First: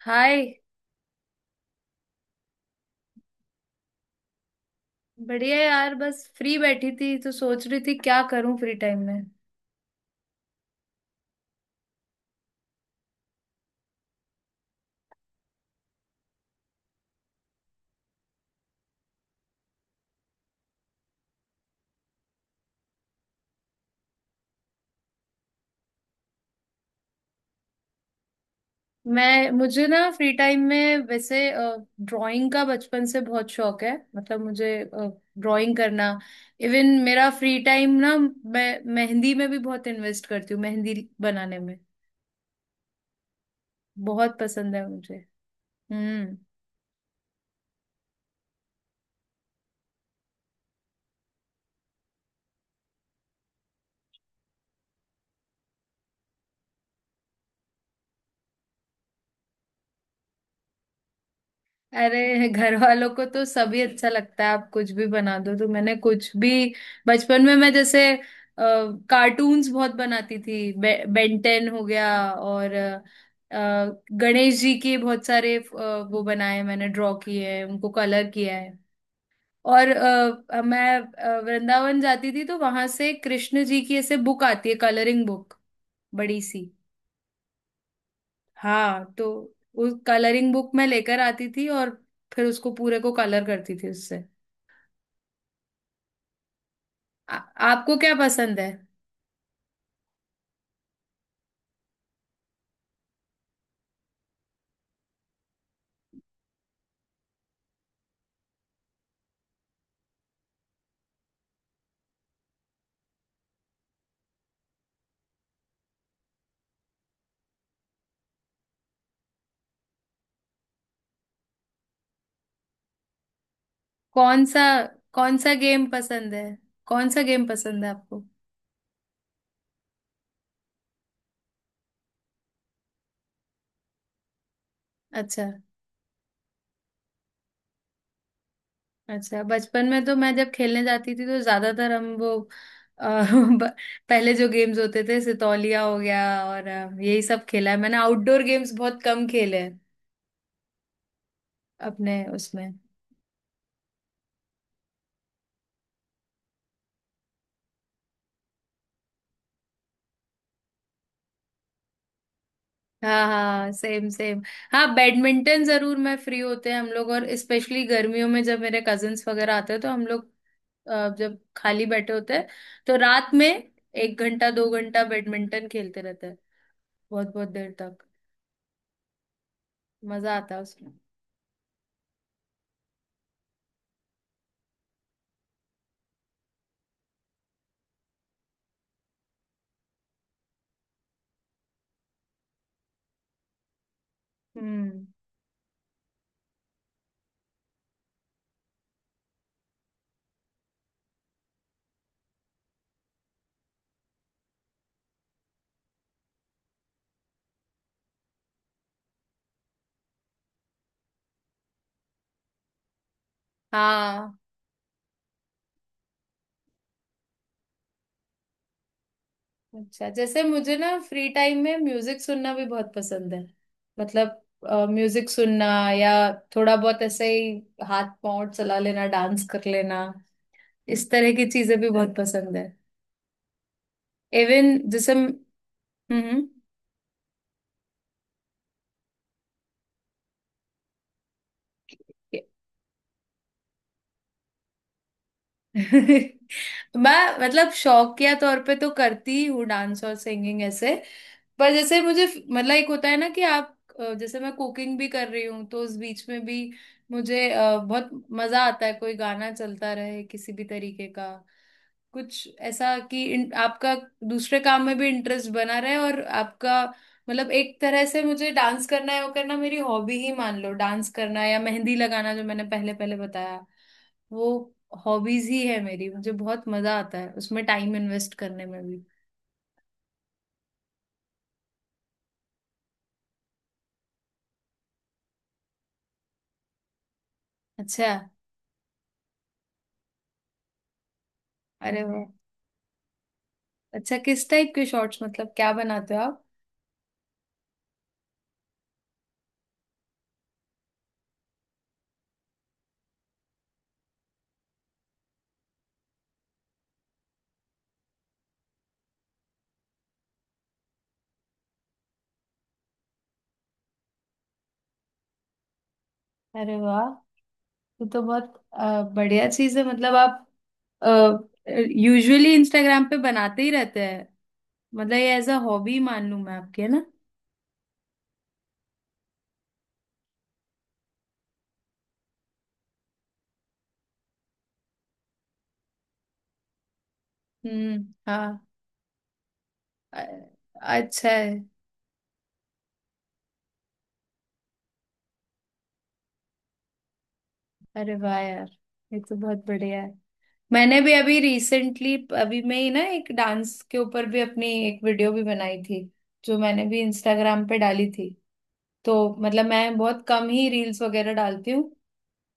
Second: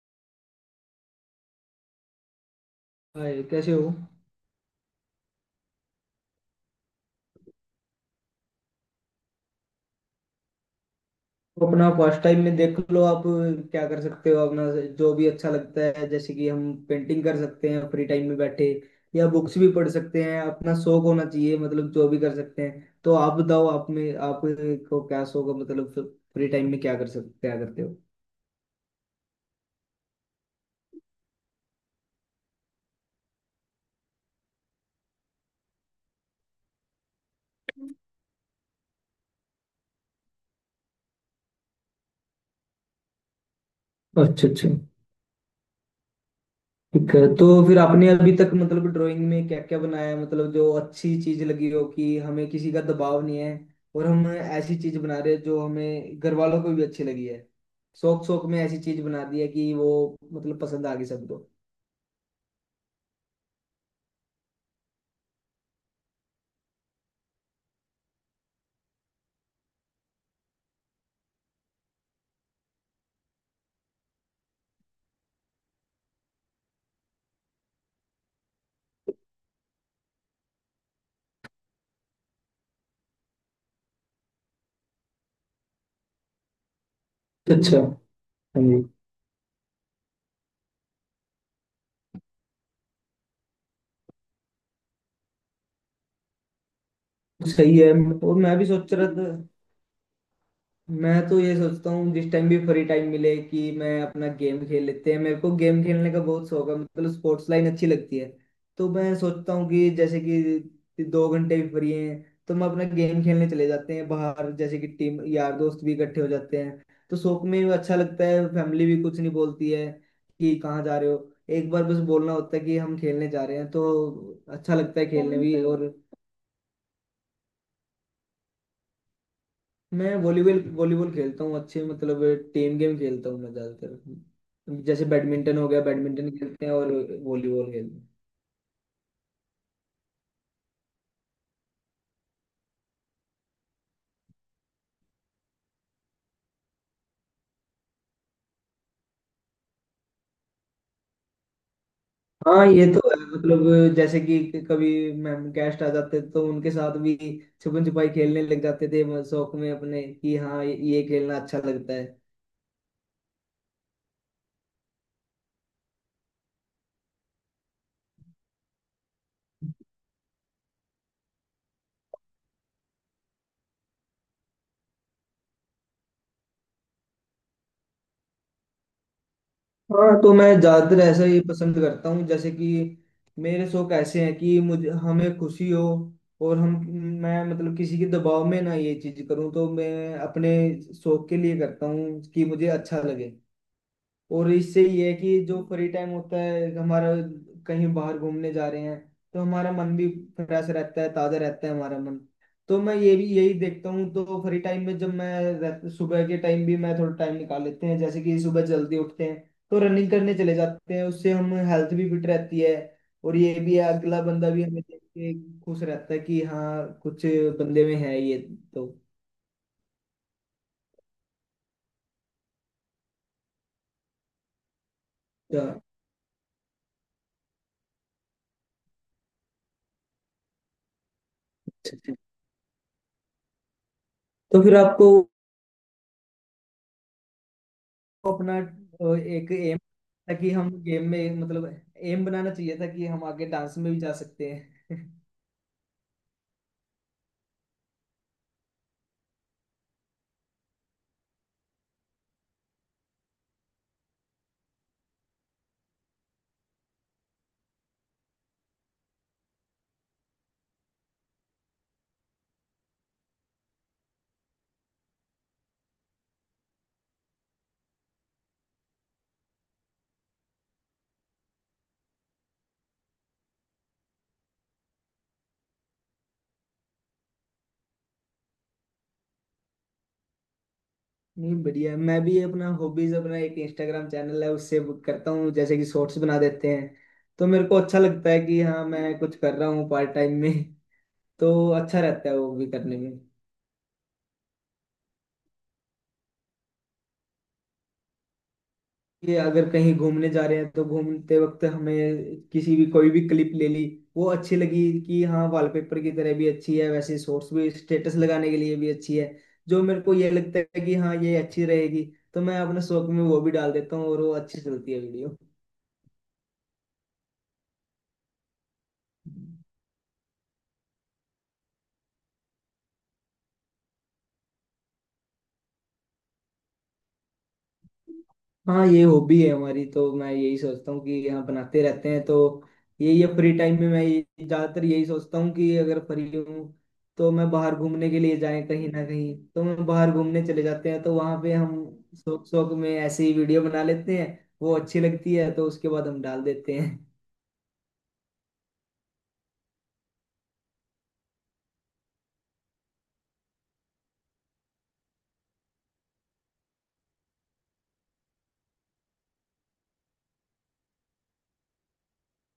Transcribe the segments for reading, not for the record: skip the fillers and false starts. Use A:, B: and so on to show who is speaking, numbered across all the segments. A: हाय।
B: Hi, कैसे हो।
A: बढ़िया यार, बस फ्री बैठी थी तो सोच रही थी क्या करूं फ्री टाइम में।
B: तो अपना फर्स्ट टाइम में देख लो आप क्या कर सकते हो अपना। जो भी अच्छा लगता है जैसे कि हम पेंटिंग कर सकते हैं फ्री टाइम में बैठे, या बुक्स भी पढ़ सकते हैं। अपना शौक होना चाहिए, मतलब जो भी कर सकते हैं। तो आप बताओ आप में आपको क्या शौक है, मतलब फ्री टाइम में क्या कर सकते, क्या करते हो।
A: मैं मुझे ना फ्री टाइम में वैसे ड्राइंग का बचपन से बहुत शौक है, मतलब मुझे ड्राइंग करना। इवन मेरा फ्री टाइम ना, मैं मेहंदी में भी बहुत इन्वेस्ट करती हूँ, मेहंदी बनाने में बहुत
B: अच्छा अच्छा।
A: पसंद है मुझे। हम्म।
B: ठीक है तो फिर आपने अभी तक मतलब ड्राइंग में क्या क्या बनाया है, मतलब जो अच्छी चीज लगी हो कि हमें किसी का दबाव नहीं है, और हम ऐसी चीज बना रहे हैं जो हमें घर वालों को भी अच्छी लगी है। शौक शौक में ऐसी चीज बना दी है कि वो मतलब पसंद आ गई सबको।
A: अरे घर वालों को तो सभी अच्छा लगता है, आप कुछ भी बना दो। तो मैंने कुछ भी, बचपन में मैं जैसे कार्टून्स बहुत बनाती थी। बेंटेन हो गया, और गणेश जी के बहुत सारे वो बनाए हैं मैंने, ड्रॉ किए हैं उनको, कलर किया है। और मैं वृंदावन जाती थी, तो वहां से कृष्ण जी की ऐसे बुक आती है, कलरिंग बुक, बड़ी सी।
B: अच्छा। हाँ जी।
A: हाँ, तो उस कलरिंग बुक मैं लेकर आती थी और फिर उसको पूरे को कलर करती थी उससे।
B: सही है।
A: आपको क्या
B: और मैं
A: पसंद
B: भी
A: है?
B: सोच रहा था, मैं तो ये सोचता हूँ जिस टाइम भी फ्री टाइम मिले कि मैं अपना गेम खेल लेते हैं। मेरे को गेम खेलने का बहुत शौक है, मतलब स्पोर्ट्स लाइन अच्छी लगती है। तो मैं सोचता हूँ कि जैसे कि दो घंटे भी फ्री हैं तो हम अपना गेम खेलने चले जाते हैं बाहर, जैसे कि टीम यार दोस्त भी इकट्ठे हो जाते हैं। तो शौक में भी अच्छा लगता है, फैमिली भी कुछ नहीं बोलती है कि कहाँ जा रहे हो। एक बार बस बोलना होता है कि हम खेलने जा रहे हैं। तो
A: कौन सा,
B: अच्छा लगता है खेलने
A: कौन सा
B: भी। और
A: गेम पसंद है? कौन सा गेम पसंद है आपको?
B: मैं वॉलीबॉल वॉलीबॉल खेलता हूँ, अच्छे मतलब टीम गेम खेलता हूँ मैं ज्यादातर। जैसे
A: अच्छा,
B: बैडमिंटन हो गया, बैडमिंटन खेलते हैं और वॉलीबॉल खेलते हैं।
A: अच्छा। बचपन में तो मैं जब खेलने जाती थी तो ज्यादातर हम वो, अ, ब- पहले जो गेम्स होते थे, सितौलिया हो गया और यही सब खेला है मैंने। आउटडोर गेम्स बहुत कम खेले हैं अपने
B: हाँ
A: उसमें।
B: ये तो है, मतलब जैसे कि कभी मैम गेस्ट आ जाते तो उनके साथ भी छुपन छुपाई खेलने लग जाते थे। शौक में अपने कि हाँ ये खेलना अच्छा लगता है।
A: हाँ हाँ, सेम सेम। हाँ, बैडमिंटन जरूर, मैं फ्री होते हैं हम लोग, और स्पेशली गर्मियों में जब मेरे कजिन्स वगैरह आते हैं तो हम लोग, जब खाली बैठे होते हैं, तो रात में एक घंटा दो घंटा बैडमिंटन खेलते रहते हैं बहुत बहुत देर तक।
B: हाँ तो
A: मजा
B: मैं
A: आता है उसमें।
B: ज्यादातर ऐसा ही पसंद करता हूँ, जैसे कि मेरे शौक ऐसे हैं कि मुझे हमें खुशी हो। और हम, मैं मतलब किसी के दबाव में ना ये चीज करूँ, तो मैं अपने शौक के लिए करता हूँ कि मुझे अच्छा लगे। और इससे
A: हम्म,
B: ये है कि जो फ्री टाइम होता है हमारा, कहीं बाहर घूमने जा रहे हैं तो हमारा मन भी फ्रेश रहता है, ताजा रहता है हमारा मन। तो मैं ये भी यही देखता हूँ, तो फ्री टाइम में जब मैं सुबह के टाइम भी मैं थोड़ा टाइम निकाल लेते हैं, जैसे कि सुबह जल्दी उठते हैं तो रनिंग करने चले जाते हैं। उससे हम हेल्थ भी फिट रहती है। और ये भी है अगला
A: हाँ।
B: बंदा भी हमें देख के खुश रहता है कि हाँ कुछ बंदे में है ये। तो
A: अच्छा, जैसे मुझे ना फ्री टाइम में म्यूजिक सुनना भी बहुत पसंद है, मतलब म्यूजिक
B: तो
A: सुनना या थोड़ा बहुत ऐसे ही हाथ पांव चला लेना, डांस कर लेना, इस तरह की चीजें भी बहुत पसंद है।
B: तो
A: इवन
B: फिर आपको
A: जैसे हम्म। हम्म।
B: अपना एक एम था कि हम गेम में मतलब एम बनाना चाहिए था कि हम आगे डांस में भी जा सकते हैं।
A: मैं मतलब शौकिया तौर पे तो करती ही हूँ डांस और सिंगिंग ऐसे, पर जैसे मुझे, मतलब एक होता है ना कि आप, जैसे मैं कुकिंग भी कर रही हूँ तो उस बीच में भी मुझे बहुत मजा आता है कोई गाना चलता रहे किसी भी तरीके का, कुछ ऐसा कि आपका दूसरे काम में भी इंटरेस्ट बना रहे और आपका, मतलब एक तरह से मुझे डांस करना है, वो करना मेरी हॉबी ही मान लो। डांस करना या मेहंदी लगाना जो मैंने पहले पहले बताया, वो हॉबीज ही है मेरी। मुझे बहुत मजा आता है उसमें टाइम इन्वेस्ट करने में भी।
B: नहीं, बढ़िया है। मैं भी अपना हॉबीज, अपना एक इंस्टाग्राम चैनल है, उससे वो करता हूँ। जैसे कि शॉर्ट्स बना देते हैं, तो मेरे को अच्छा
A: अच्छा।
B: लगता है कि हाँ मैं कुछ कर रहा हूँ पार्ट टाइम में। तो अच्छा
A: अरे वाह।
B: रहता है वो भी करने में।
A: अच्छा, किस टाइप के शॉर्ट्स, मतलब क्या बनाते हो आप?
B: ये अगर कहीं घूमने जा रहे हैं तो घूमते वक्त हमें किसी भी कोई भी क्लिप ले ली, वो अच्छी लगी कि हाँ वॉलपेपर की तरह भी अच्छी है, वैसे शॉर्ट्स भी स्टेटस लगाने के लिए भी अच्छी है। जो मेरे को ये लगता है कि हाँ ये अच्छी रहेगी, तो मैं अपने शौक में वो भी डाल देता हूँ और वो अच्छी चलती है वीडियो।
A: अरे वाह, ये तो बहुत बढ़िया चीज है। मतलब आप यूजुअली इंस्टाग्राम पे बनाते ही रहते हैं? मतलब ये एज अ हॉबी मान लूं मैं आपके, है ना?
B: हाँ ये हॉबी है हमारी, तो मैं यही सोचता हूँ कि हम बनाते रहते हैं। तो यही है, फ्री टाइम में मैं ज्यादातर यही सोचता हूँ कि अगर फ्री हूँ तो मैं बाहर
A: हम्म,
B: घूमने के लिए
A: हाँ।
B: जाएं कहीं ना कहीं, तो हम बाहर
A: अ-
B: घूमने चले जाते हैं। तो
A: अच्छा
B: वहां
A: है।
B: पे हम शौक शौक में ऐसे ही वीडियो बना लेते हैं, वो अच्छी लगती है तो उसके बाद हम डाल देते हैं।
A: अरे वाह यार, ये तो बहुत बढ़िया है। मैंने भी अभी रिसेंटली, अभी मैं ही ना एक डांस के ऊपर भी अपनी एक वीडियो भी बनाई थी, जो मैंने भी इंस्टाग्राम पे डाली थी। तो मतलब मैं बहुत कम ही रील्स वगैरह डालती हूँ,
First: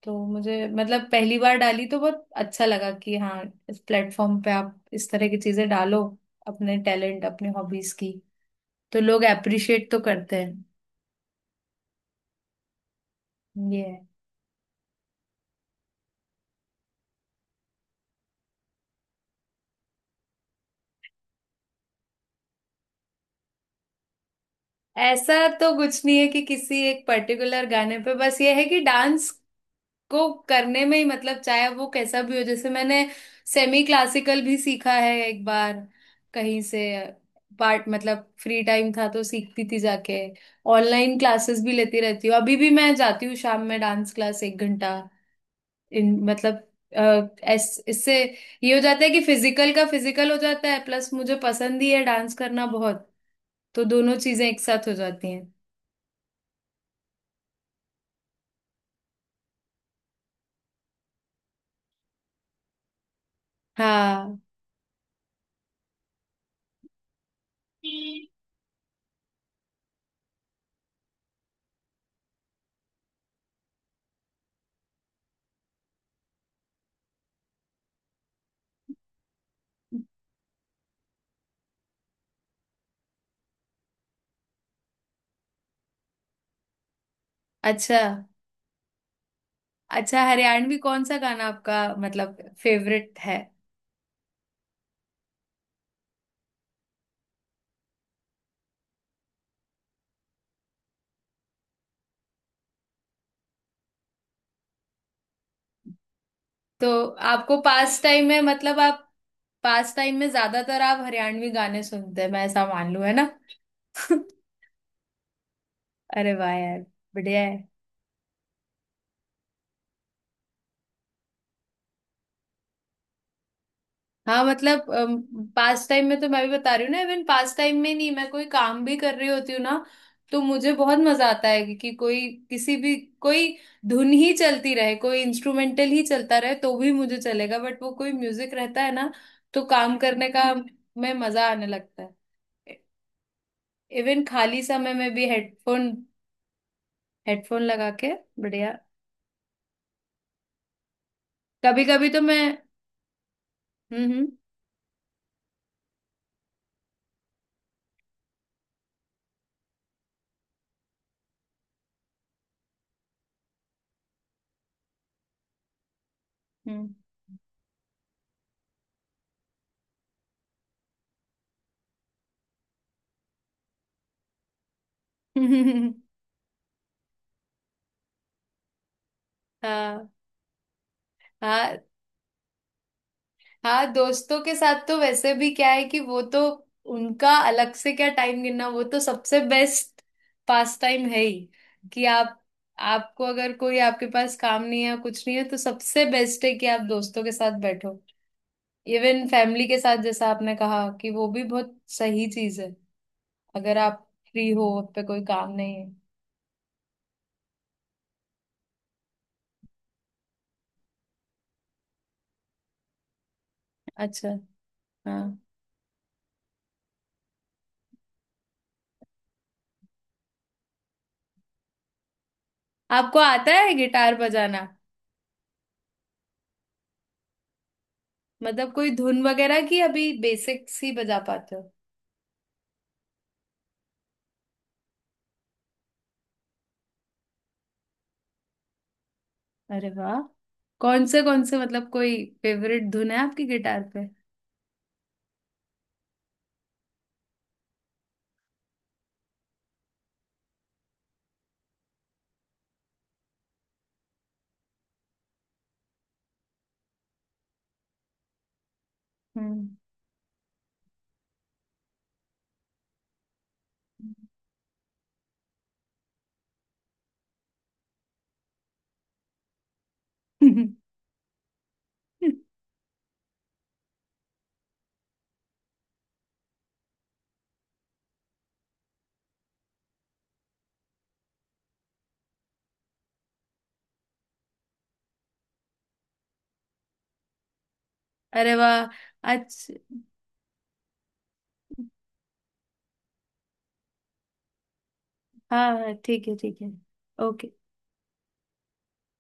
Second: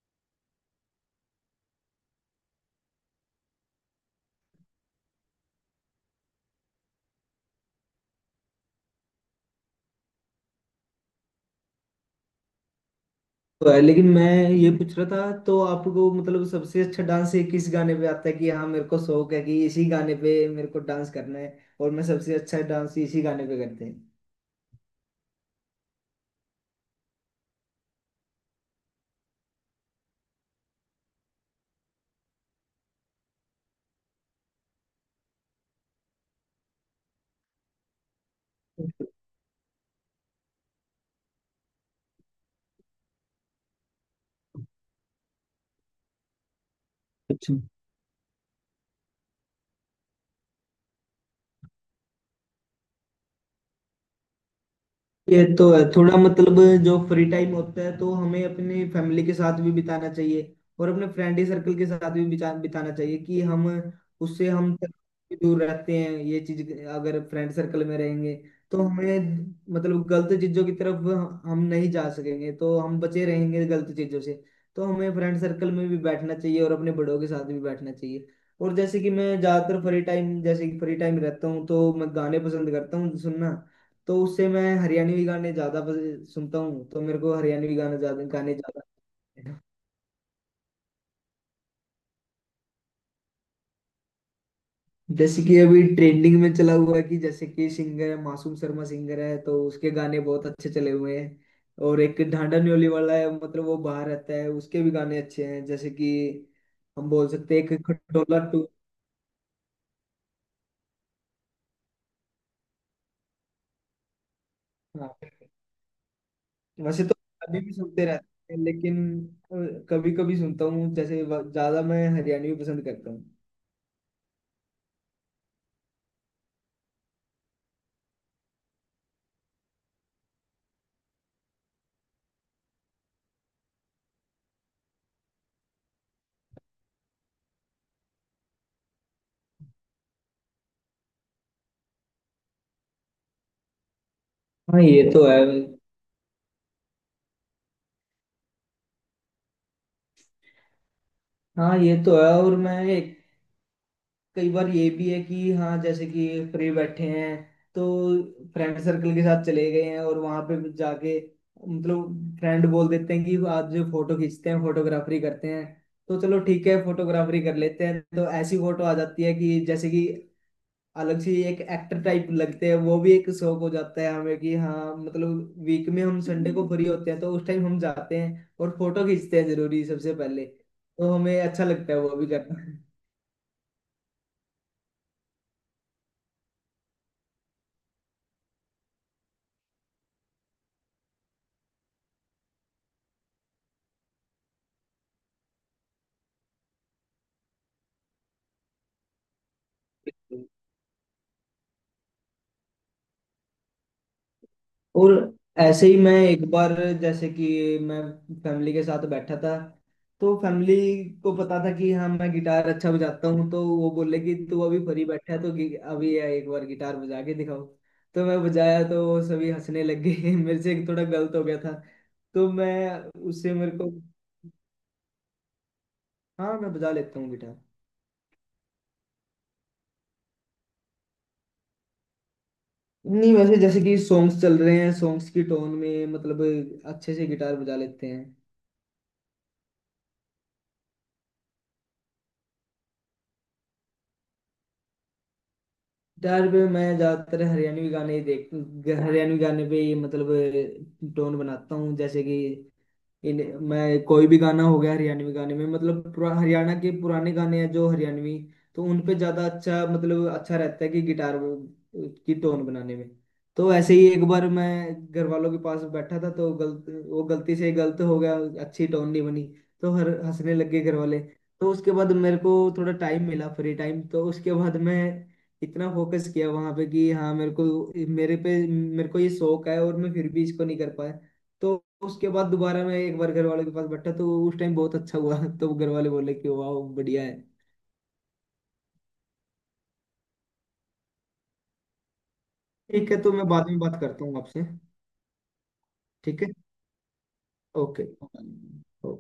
A: तो मुझे मतलब पहली बार डाली तो बहुत अच्छा लगा कि हाँ, इस प्लेटफॉर्म पे आप इस तरह की चीजें डालो अपने टैलेंट अपने हॉबीज की, तो लोग अप्रिशिएट तो करते हैं।
B: तो
A: ये
B: है,
A: है।
B: लेकिन मैं ये पूछ रहा था तो आपको मतलब सबसे अच्छा डांस किस गाने पे आता है कि हाँ मेरे को शौक है कि इसी गाने पे मेरे को डांस करना है और मैं सबसे अच्छा डांस इसी गाने पे करते हैं।
A: ऐसा तो कुछ नहीं है कि किसी एक पर्टिकुलर गाने पे, बस ये है कि डांस को करने में ही, मतलब चाहे वो कैसा भी हो। जैसे मैंने सेमी क्लासिकल भी सीखा है एक बार कहीं से, पार्ट मतलब फ्री टाइम
B: अच्छा।
A: था तो सीखती थी जाके। ऑनलाइन क्लासेस भी लेती रहती हूँ, अभी भी मैं जाती हूँ शाम में डांस क्लास एक घंटा। इन मतलब, अ, इससे ये हो जाता है कि फिजिकल का फिजिकल हो जाता है, प्लस मुझे पसंद ही है डांस करना बहुत, तो दोनों चीजें एक साथ हो जाती
B: ये
A: हैं।
B: तो है थोड़ा मतलब, जो फ्री टाइम होता है तो हमें अपनी फैमिली के साथ भी बिताना चाहिए, और अपने फ्रेंडी सर्कल के साथ भी बिताना चाहिए। कि हम
A: हाँ।
B: उससे हम भी दूर रहते हैं, ये चीज अगर फ्रेंड सर्कल में रहेंगे तो हमें मतलब गलत चीजों की तरफ हम नहीं जा सकेंगे, तो हम बचे रहेंगे गलत चीजों से। तो हमें फ्रेंड सर्कल में भी बैठना चाहिए और अपने बड़ों के साथ भी बैठना चाहिए। और जैसे कि मैं ज्यादातर फ्री टाइम, जैसे कि फ्री टाइम रहता हूँ तो मैं गाने पसंद करता हूँ सुनना। तो उससे मैं हरियाणवी गाने ज्यादा सुनता हूँ, तो मेरे को हरियाणवी गाना
A: अच्छा,
B: ज्यादा, गाने ज्यादा।
A: अच्छा हरियाणवी कौन सा गाना आपका मतलब फेवरेट है?
B: जैसे कि अभी ट्रेंडिंग में चला हुआ है कि जैसे कि सिंगर है मासूम शर्मा सिंगर है, तो उसके गाने बहुत अच्छे चले हुए हैं। और एक ढांडा न्योली वाला है, मतलब वो बाहर रहता है, उसके भी गाने अच्छे हैं। जैसे कि
A: तो
B: हम बोल
A: आपको
B: सकते हैं एक
A: पास टाइम
B: खटोला
A: में,
B: टू।
A: मतलब आप पास टाइम में ज्यादातर आप हरियाणवी गाने सुनते हैं, मैं ऐसा मान लूं, है ना?
B: हाँ,
A: अरे वाह यार,
B: वैसे तो
A: बढ़िया है।
B: अभी भी सुनते रहते हैं, लेकिन कभी कभी सुनता हूँ। जैसे ज्यादा मैं हरियाणवी पसंद करता हूँ।
A: हाँ मतलब पास टाइम में तो, मैं भी बता रही हूँ ना, इवन पास टाइम में नहीं, मैं कोई काम भी कर रही होती हूँ ना, तो मुझे बहुत मजा आता है कि, कोई किसी भी, कोई धुन ही चलती रहे, कोई इंस्ट्रूमेंटल ही चलता रहे तो भी मुझे चलेगा, बट वो कोई म्यूजिक रहता है ना, तो काम करने का में मजा आने लगता है। इवन खाली
B: हाँ
A: समय
B: ये
A: में
B: तो
A: भी
B: है।
A: हेडफोन, हेडफोन लगा के। बढ़िया।
B: हाँ
A: कभी
B: ये
A: कभी
B: तो
A: तो
B: है
A: मैं,
B: और
A: हम्म।
B: कई बार ये भी है कि हाँ जैसे कि फ्री बैठे हैं तो फ्रेंड सर्कल के साथ चले गए हैं, और वहां पे भी जाके मतलब फ्रेंड बोल देते हैं कि आज जो फोटो खींचते हैं, फोटोग्राफरी करते हैं। तो चलो ठीक है,
A: हम्म।
B: फोटोग्राफरी कर लेते हैं। तो ऐसी फोटो आ जाती है कि जैसे कि अलग से एक एक्टर टाइप लगते हैं। वो भी एक शौक हो जाता है हमें कि हाँ, मतलब वीक
A: हम्म।
B: में हम संडे को फ्री होते हैं तो उस टाइम हम जाते हैं और फोटो खींचते हैं जरूरी
A: हाँ।
B: सबसे पहले। तो हमें अच्छा
A: हाँ,
B: लगता है वो भी करना।
A: हाँ दोस्तों के साथ तो वैसे भी क्या है कि वो तो, उनका अलग से क्या टाइम गिनना, वो तो सबसे बेस्ट पास टाइम है ही, कि आप, आपको अगर कोई आपके पास काम नहीं है, कुछ नहीं है, तो सबसे बेस्ट है कि आप दोस्तों के साथ बैठो। इवन फैमिली के साथ जैसा आपने कहा, कि वो भी बहुत सही चीज है अगर आप फ्री हो, आप पे
B: और
A: कोई काम नहीं है।
B: ऐसे ही मैं एक बार, जैसे कि मैं फैमिली के साथ बैठा था, तो फैमिली को पता था कि हाँ मैं गिटार अच्छा बजाता हूँ। तो वो बोले कि
A: अच्छा।
B: तू अभी फ्री
A: हाँ,
B: बैठा है तो अभी ये एक बार गिटार बजा के दिखाओ। तो मैं बजाया तो वो सभी हंसने लग गए। मेरे से एक थोड़ा गलत हो गया था। तो मैं,
A: आपको आता
B: उससे
A: है
B: मेरे को,
A: गिटार बजाना?
B: हाँ मैं बजा लेता हूँ गिटार।
A: मतलब कोई धुन वगैरह की, अभी बेसिक्स ही बजा पाते हो?
B: नहीं वैसे जैसे कि सॉन्ग्स चल रहे हैं, सॉन्ग्स की टोन में मतलब अच्छे से गिटार बजा लेते हैं।
A: अरे वाह, कौन से कौन से, मतलब कोई फेवरेट धुन है आपकी गिटार पे?
B: डर पे मैं ज्यादातर हरियाणवी गाने ही देख, हरियाणवी गाने पे ही मतलब टोन बनाता हूँ। जैसे कि इन, मैं कोई भी गाना हो गया हरियाणवी गाने में मतलब हरियाणा के पुराने गाने हैं जो हरियाणवी, तो उन पे ज्यादा
A: हम्म।
B: अच्छा मतलब अच्छा रहता है कि गिटार की टोन बनाने में। तो ऐसे ही एक बार मैं घर वालों के पास बैठा था, तो गलत वो गलती से गलत हो गया, अच्छी टोन नहीं बनी। तो हर हंसने लग गए घर वाले। तो उसके बाद मेरे को थोड़ा टाइम मिला फ्री टाइम, तो उसके बाद मैं इतना फोकस किया वहां पे कि हाँ मेरे को, मेरे पे मेरे को ये शौक है और मैं फिर भी इसको नहीं कर पाया। तो उसके बाद दोबारा मैं एक बार घर वालों के पास बैठा तो उस टाइम बहुत अच्छा हुआ। तो घर वाले बोले कि वाह बढ़िया है।
A: अरे वाह। अच्छा।
B: ठीक है, तो मैं बाद में बात करता हूँ आपसे।
A: हाँ हाँ, ठीक है,
B: ठीक है।
A: ठीक है। ओके।
B: ओके। ओके।